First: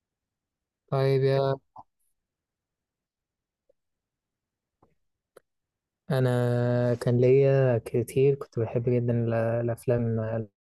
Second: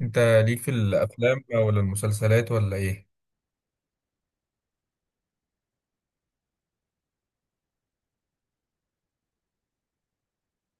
انت ليك في طيب الافلام يا ولا المسلسلات ولا ايه؟ أنا كان ليا كتير، كنت بحب جدا الأفلام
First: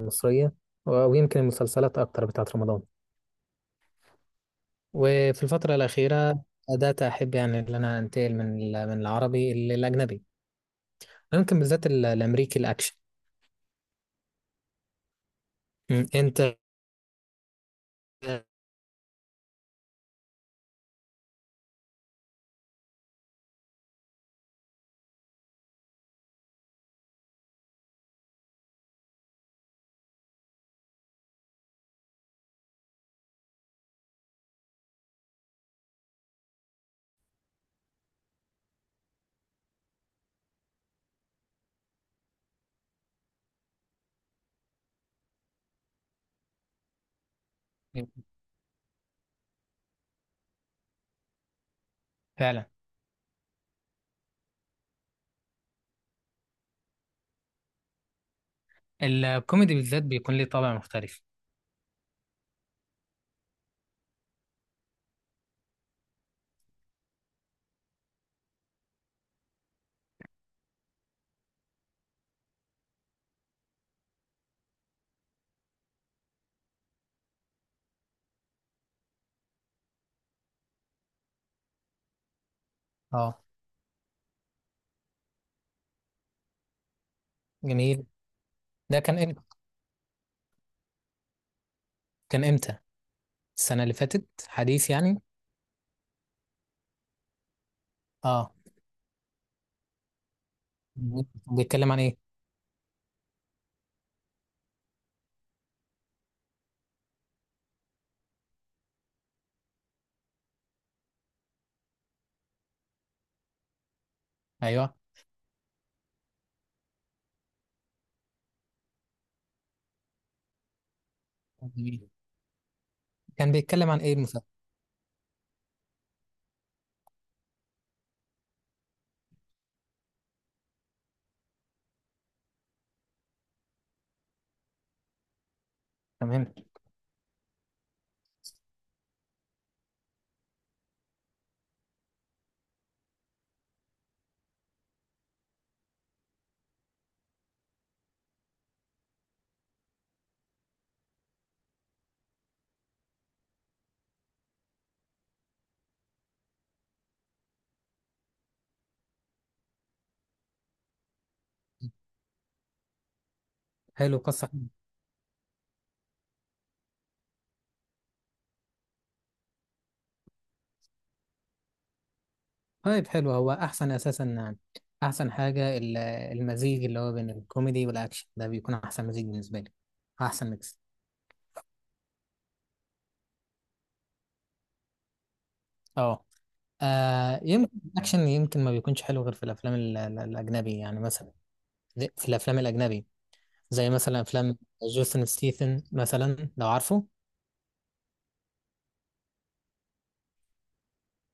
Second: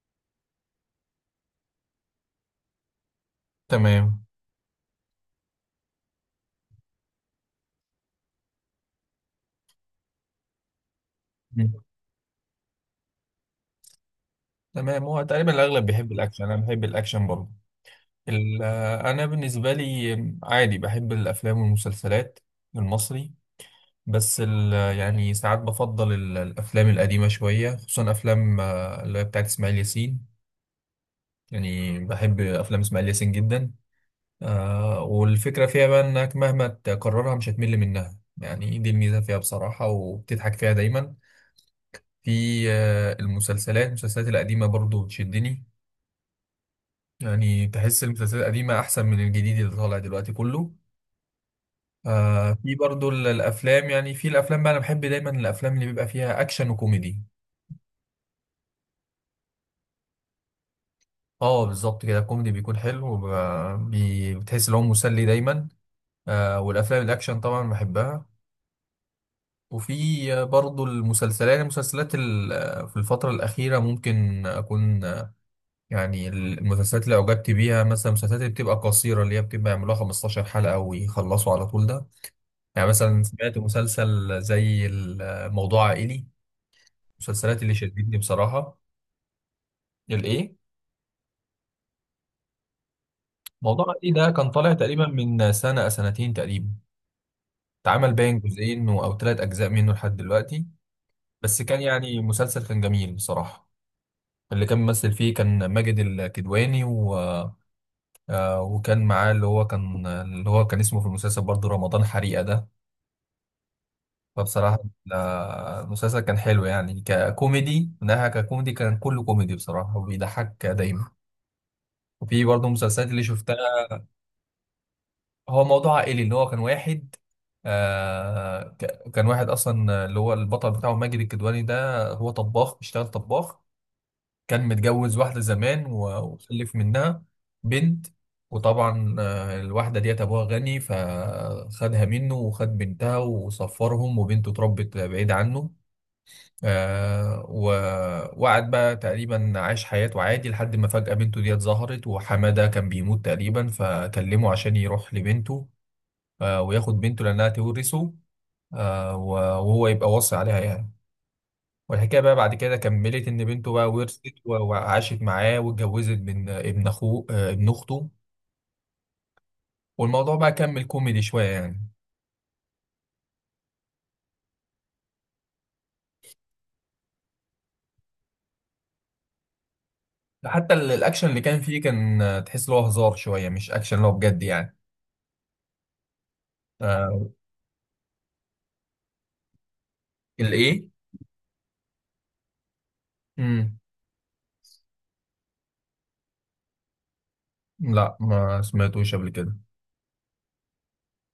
المصرية ويمكن المسلسلات أكتر بتاعة رمضان. تمام. وفي الفترة الأخيرة بدأت أحب، يعني، إن أنا أنتقل من من العربي للأجنبي، ممكن مم. بالذات الأمريكي الأكشن. تمام، هو تقريبا الاغلب بيحب الاكشن، انا أنت؟ بحب الاكشن برضه. انا بالنسبه لي عادي بحب الافلام والمسلسلات المصري. بس ال- يعني ساعات بفضل الافلام القديمه شويه، خصوصا افلام اللي هي بتاعت اسماعيل ياسين. يعني بحب افلام اسماعيل ياسين جدا. والفكره فيها بقى انك مهما تكررها مش هتمل منها، يعني دي الميزه فيها بصراحه، وبتضحك فيها دايما. في المسلسلات القديمة برضو بتشدني. يعني تحس المسلسلات القديمة أحسن من الجديد اللي طالع دلوقتي كله. فعلا، في برضو الأفلام، يعني في الأفلام بقى أنا بحب دايما الأفلام اللي بيبقى فيها أكشن وكوميدي. الكوميدي بالذات بيكون ليه طابع مختلف. اه بالظبط كده، الكوميدي بيكون حلو، وب- بي- بتحس إن هو مسلي دايما. والأفلام الأكشن طبعا بحبها. وفي برضو المسلسلات في الفترة الأخيرة ممكن أكون، يعني المسلسلات اللي أعجبت بيها، مثلا المسلسلات اللي بتبقى قصيرة اللي هي بتبقى يعملوها 15 حلقة ويخلصوا على طول، ده يعني مثلا اه سمعت مسلسل زي موضوع عائلي، المسلسلات اللي جميل، شدتني بصراحة. ده كان إمتى؟ الإيه؟ كان إمتى؟ السنة موضوع اللي عائلي فاتت، ده كان طالع حديث تقريبا يعني. من سنة أو سنتين تقريبا، اتعمل باين اه جزئين أو 3 أجزاء منه لحد دلوقتي. بس كان بيتكلم عن إيه؟ يعني مسلسل كان جميل بصراحة. اللي كان ممثل فيه كان ماجد الكدواني وكان معاه اللي هو كان اسمه في المسلسل برضه رمضان حريقة ده، فبصراحة أيوه ال- المسلسل كان حلو يعني ككوميدي. من ناحية ككوميدي كان كله كوميدي بصراحة، وبيضحك دايما. جميل. وفي برضه مسلسلات اللي كان شفتها. بيتكلم عن إيه المسلسل؟ هو موضوع عائلي اللي هو كان واحد، كان واحد أصلا، اللي هو البطل بتاعه ماجد الكدواني ده هو طباخ، بيشتغل طباخ. كان متجوز واحدة زمان و- تمام. وخلف منها بنت. وطبعا الواحدة ديت أبوها غني، فخدها منه وخد بنتها وصفرهم، وبنته اتربت بعيد عنه. آه و- وقعد بقى تقريبا عاش حياته عادي، لحد ما فجأة بنته ديت ظهرت، وحمادة كان بيموت تقريبا، فكلمه عشان يروح لبنته. وياخد بنته لأنها تورثه، آه و- وهو يبقى واصي عليها يعني. والحكاية بقى بعد كده كملت إن بنته بقى حلو، ورثت قصة و- حلوة. وعاشت معاه واتجوزت من ابن أخوه، ابن أخته. والموضوع بقى كمل كوميدي شوية يعني. طيب حلو، هو أحسن أساسا يعني، أحسن حاجة المزيج اللي هو بين الكوميدي والأكشن ده بيكون أحسن مزيج بالنسبة لي، أحسن حتى ميكس. الأكشن اللي كان فيه كان تحس إن هو هزار شوية مش أكشن اللي هو بجد يعني. أه آه يمكن الأكشن يمكن ما بيكونش حلو غير في الأفلام الأجنبي الإيه؟ يعني، مثلا في الأفلام الأجنبي مم. زي مثلا أفلام جوسن ستيثن مثلا، لو عارفه. لا، ما سمعتوش قبل كده.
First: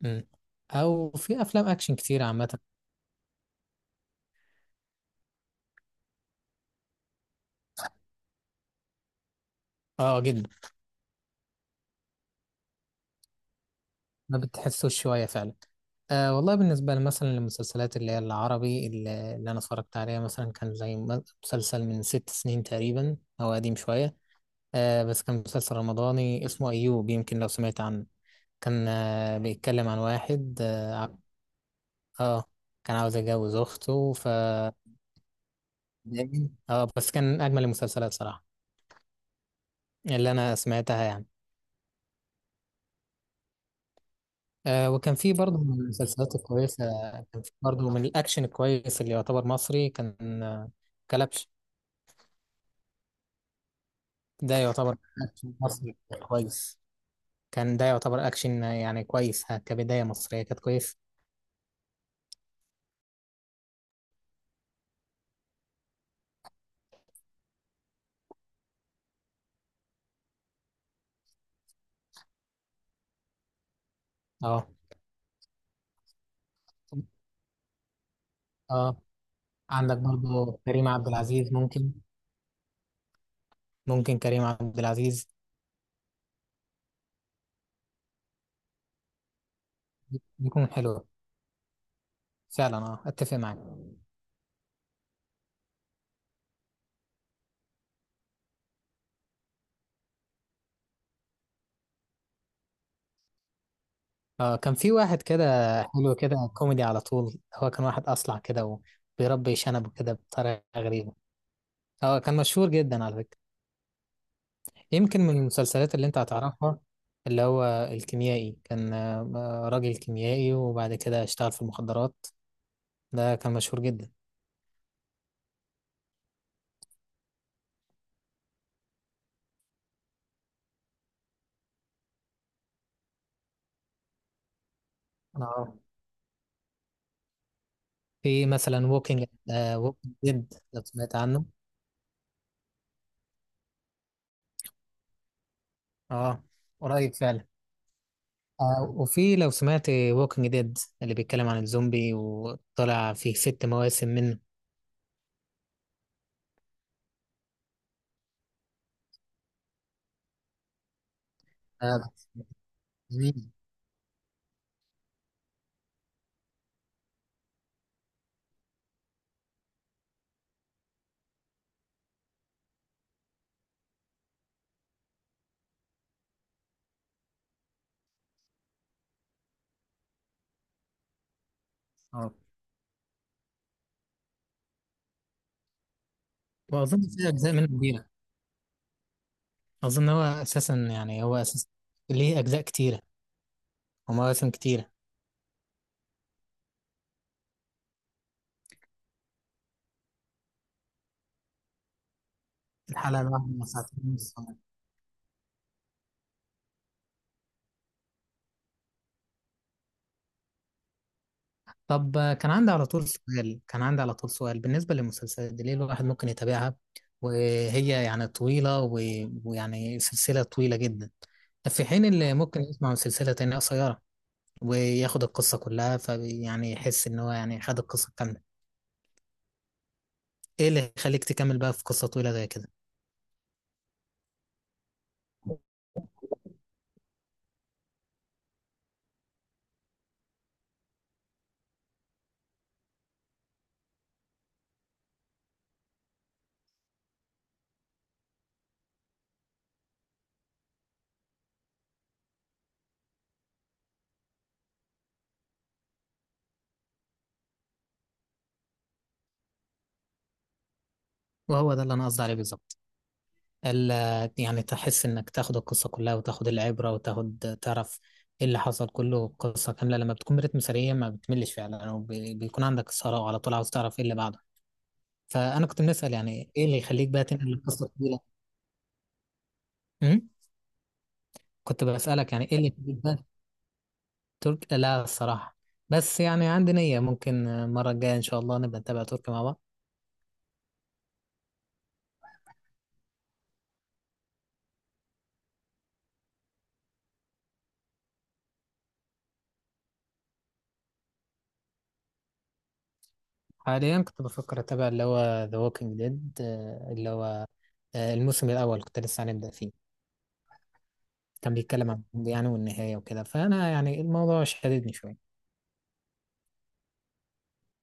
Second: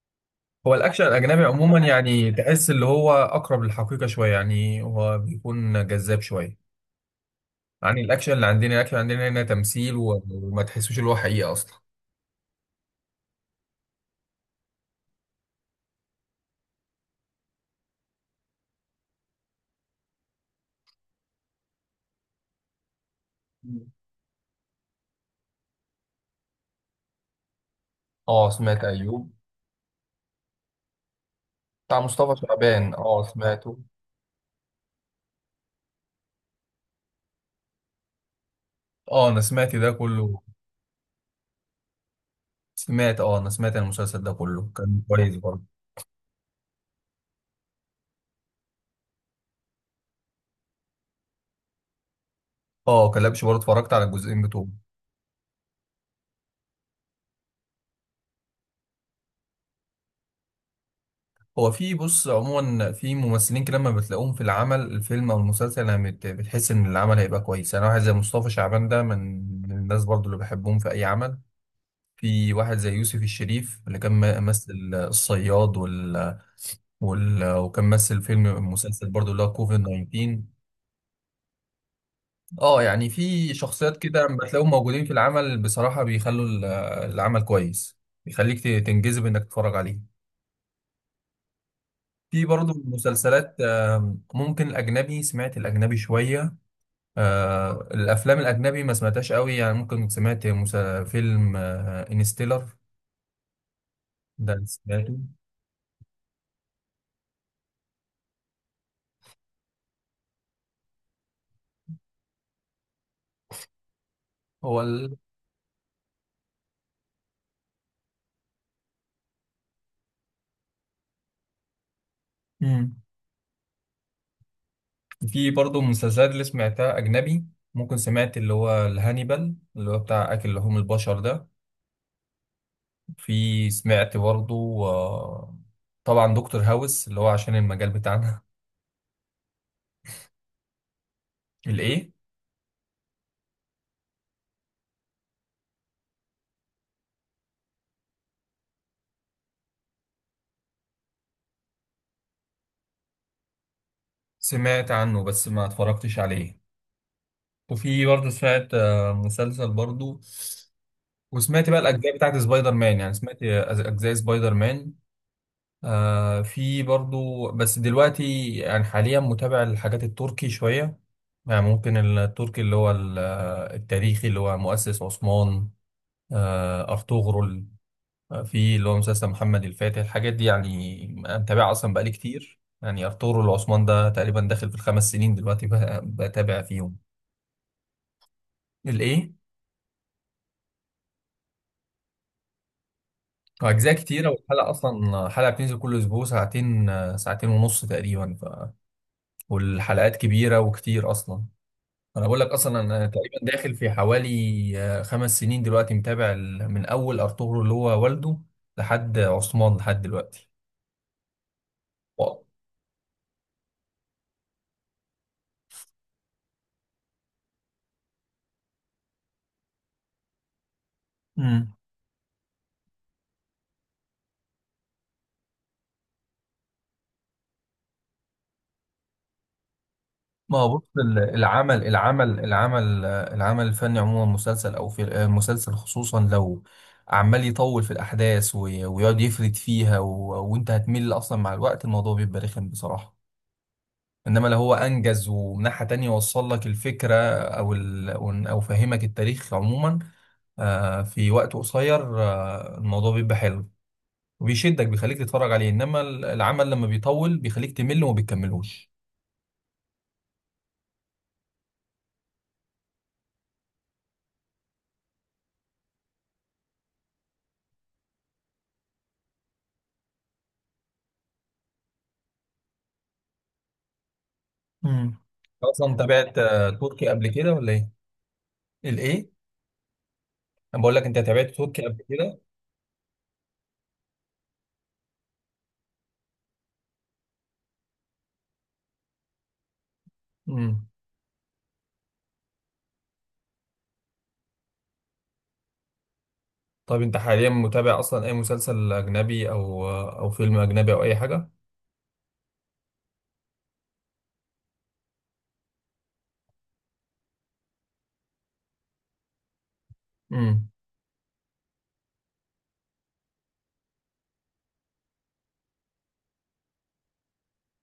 مم. هو الاكشن أو في الاجنبي أفلام عموما أكشن كتير يعني عامة. تحس اللي هو اقرب للحقيقه شويه، يعني هو بيكون جذاب شويه عن الاكشن اللي عندنا. الاكشن عندنا هنا تمثيل أه و- جدا، وما تحسوش اللي هو حقيقه اصلا. ما بتحسوش شوية فعلا. أه والله بالنسبة لي مثلا للمسلسلات اللي هي العربي اللي أنا اتفرجت عليها مثلا كان زي مسلسل من 6 سنين تقريبا أو قديم شوية. أه بس كان مسلسل رمضاني اسمه أيوب، يمكن لو سمعت عنه. اه سمعت كان ايوب، أه بيتكلم عن واحد اه بتاع مصطفى آه، شعبان، كان عاوز اه يتجوز سمعته. أخته ف اه بس كان أجمل المسلسلات صراحة اه انا سمعت ده اللي كله. أنا سمعتها يعني. سمعت اه، انا سمعت المسلسل ده كله، أه كان وكان في كويس برضه برضه. من المسلسلات الكويسة، كان في برضه من الأكشن الكويس اللي يعتبر مصري كان كلبش. اه كلبش برضه اتفرجت على الجزئين ده بتوعه. يعتبر أكشن مصري كويس، كان ده يعتبر أكشن يعني كويس ها، كبداية مصرية كانت كويس. هو في بص عموما في ممثلين كده لما بتلاقوهم في العمل، الفيلم او المسلسل، انا بتحس ان العمل هيبقى كويس. انا واحد زي مصطفى شعبان ده من الناس برضو اللي بحبهم في اي عمل. في واحد زي يوسف الشريف اللي كان اه مثل الصياد وكان مثل فيلم، اه مسلسل برضو، اللي هو كوفيد عندك 19. برضو كريم عبد العزيز ممكن، اه يعني في شخصيات ممكن كده لما كريم بتلاقيهم عبد موجودين في العزيز العمل بصراحة بيخلوا العمل كويس، بيخليك تنجذب انك تتفرج عليه. يكون حلو. في فعلا برضه اه اتفق مسلسلات معاك. ممكن الأجنبي، سمعت الأجنبي شوية. الأفلام الأجنبي ما سمعتهاش قوي. يعني ممكن سمعت فيلم انستيلر ده اه اللي كان في سمعته. واحد كده حلو كده، كوميدي على طول، هو كان واحد اصلع كده وبيربي شنب كده بطريقة غريبة. اه كان مشهور جدا على فكرة، هو ال... يمكن من المسلسلات اللي انت هتعرفها اللي هو الكيميائي، كان راجل كيميائي وبعد كده اشتغل في المخدرات. مم. ده كان مشهور جدا. في برضه مسلسلات اللي سمعتها أجنبي، ممكن سمعت اللي هو الهانيبال اللي هو بتاع أكل لحوم البشر ده. في سمعت برضه آه، اه طبعا دكتور هاوس اللي هو عشان المجال بتاعنا. في مثلا ووكينج ديد لو سمعت عنه. الإيه؟ اه قريب فعلا. آه وفي لو سمعت ووكينج ديد اللي بيتكلم عن الزومبي وطلع فيه 6 مواسم منه. سمعت عنه بس ما اتفرجتش عليه. وفي برضه سمعت مسلسل برضه. وسمعت بقى آه الأجزاء بتاعت سبايدر مان، يعني سمعت جميل. أجزاء سبايدر مان. في برضه، بس دلوقتي يعني حاليا متابع الحاجات التركي شوية. يعني ممكن التركي اللي هو التاريخي اللي هو مؤسس عثمان، أرطغرل. في اللي هو مسلسل محمد الفاتح، الحاجات دي يعني متابعها أصلا بقالي اه كتير. يعني أرطغرل وعثمان ده تقريبا داخل في الخمس سنين دلوقتي بتابع فيهم. واظن في اجزاء منه كبيره. الإيه؟ اظن هو اساسا، ليه اجزاء كتيره أجزاء كتيرة، ومواسم والحلقة كتيره. أصلا حلقة بتنزل كل أسبوع ساعتين ونص تقريبا والحلقات كبيرة وكتير أصلا. أنا بقول لك أصلا أنا الحلقه تقريبا الواحده داخل في ساعتين ونص. حوالي 5 سنين دلوقتي متابع من أول أرطغرل اللي هو والده لحد عثمان لحد دلوقتي. طب واو. كان عندي على طول سؤال بالنسبة للمسلسلات دي، ليه الواحد ممكن يتابعها وهي يعني طويلة ويعني سلسلة طويلة جدا، في حين اللي ممكن يسمع سلسلة تانية قصيرة وياخد القصة كلها، فيعني يحس إن هو يعني خد القصة كاملة. ما إيه هو بص اللي يخليك تكمل بقى في قصة طويلة زي كده؟ العمل الفني عموما مسلسل او في مسلسل، خصوصا لو عمال يطول في الاحداث وي- ويقعد يفرد فيها و- وانت هتمل اصلا، مع الوقت الموضوع بيبقى رخم بصراحه. انما لو هو انجز، ومن ناحيه تانية وصل لك الفكره، او ال او أو فهمك التاريخ عموما في وقت قصير، الموضوع بيبقى حلو وبيشدك، بيخليك تتفرج عليه. انما العمل لما بيطول بيخليك تمل وما بتكملوش. وهو ده اللي أنا قصدي عليه بالظبط، يعني تحس انك تاخد القصة كلها وتاخد العبرة وتاخد تعرف ايه اللي حصل، كله قصة كاملة لما بتكون برتم سريع ما بتملش فعلا، وبيكون عندك إثارة وعلى طول عاوز تعرف ايه اللي بعده. امم فأنا كنت اصلا بنسأل تابعت يعني ايه اللي تركي يخليك بقى قبل كده تنقل ولا القصة ايه؟ طويلة. الايه؟ أمم؟ انا بقول لك، انت تابعت تركي كنت قبل بسألك كده؟ يعني ايه اللي يخليك بقى. ترك لا الصراحة، بس يعني عندي نية ممكن المرة الجاية إن شاء الله نبقى نتابع تركي مع بعض. امم طب انت حاليا متابع اصلا اي مسلسل اجنبي او او فيلم اجنبي او اي حاجه؟ حاليا كنت بفكر أتابع اللي هو The Walking Dead، اللي هو الموسم الأول كنت لسه هنبدأ فيه. امم كان بيتكلم عن الماضي يعني والنهاية وكده، فأنا يعني الموضوع شددني شوية.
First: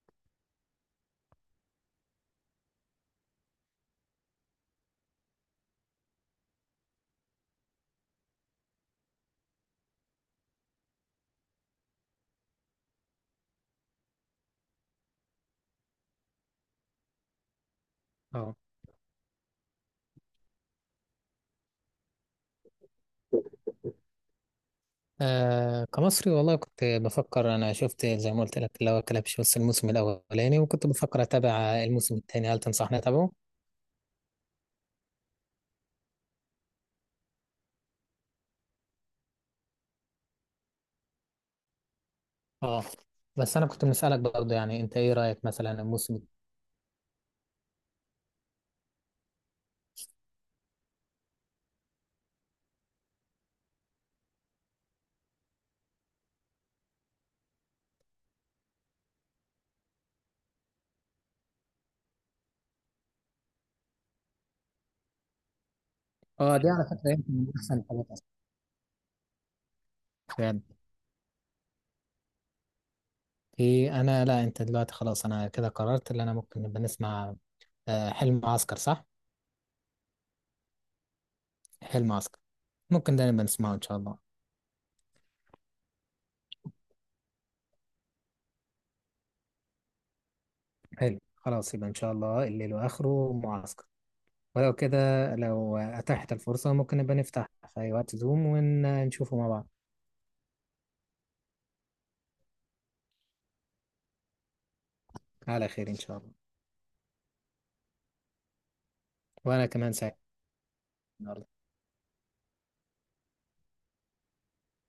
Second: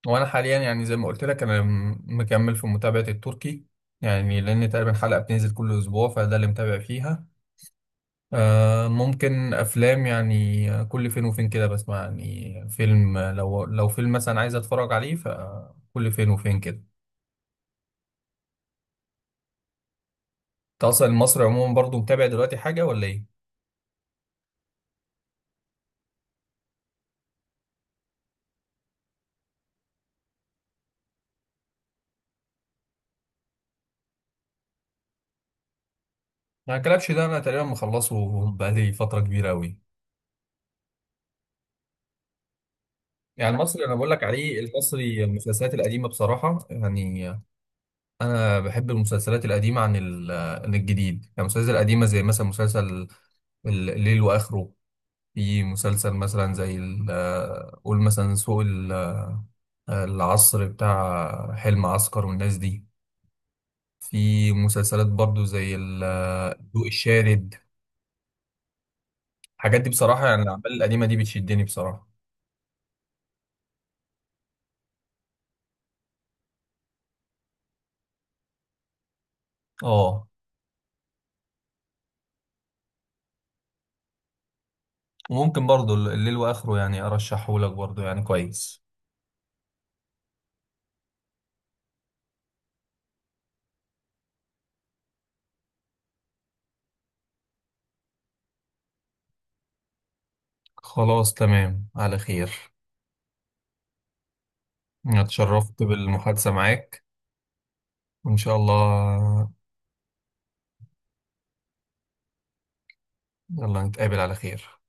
وانا حاليا يعني زي ما قلت لك انا مكمل في متابعه التركي، يعني لان تقريبا حلقه بتنزل كل اسبوع، فده اللي متابع فيها. ممكن افلام يعني، كل فين وفين كده بسمع يعني فيلم، لو فيلم مثلا عايز اتفرج عليه فكل فين وفين كده. اه انت اصلا المصري عموما برضو متابع دلوقتي حاجه ولا ايه؟ كمصري والله كنت بفكر، أنا شفت زي ما قلت لك اللي هو كلبش بس الموسم الأولاني، وكنت بفكر أتابع الموسم التاني، هل تنصحني أتابعه؟ ما الكلبش ده انا تقريبا مخلصه. بقالي فتره كبيره قوي. اه يعني بس أنا المصري كنت انا بقول مسألك لك برضه عليه، يعني أنت إيه المصري رأيك مثلا المسلسلات القديمه الموسم. بصراحه يعني. انا بحب المسلسلات القديمه عن عن الجديد، يعني المسلسلات القديمه زي مثلا مسلسل الليل واخره. في مسلسل مثلا زي قول مثلا سوق العصر بتاع حلم عسكر والناس دي. في مسلسلات برضو زي اه دي على الضوء فكرة يمكن من الشارد. أحسن الحاجات أصلا. الحاجات دي بصراحة يعني بجد. الأعمال القديمة دي بتشدني بصراحة. في أنا لا، أنت دلوقتي خلاص، أنا كده قررت إن أنا ممكن نبقى نسمع حلم عسكر صح؟ اه حلم عسكر ممكن ده نبقى نسمعه إن شاء الله. وممكن برضو الليل وآخره يعني أرشحه لك برضو يعني كويس. حلو خلاص يبقى إن شاء الله الليل وآخره معسكر، ولو كده لو أتاحت الفرصة ممكن نبقى نفتح في أي وقت زوم ونشوفه مع بعض. خلاص تمام، على خير. أنا على اتشرفت خير إن شاء الله، بالمحادثة معاك، وإن شاء الله. وأنا كمان سعيد النهاردة. يلا نتقابل على خير.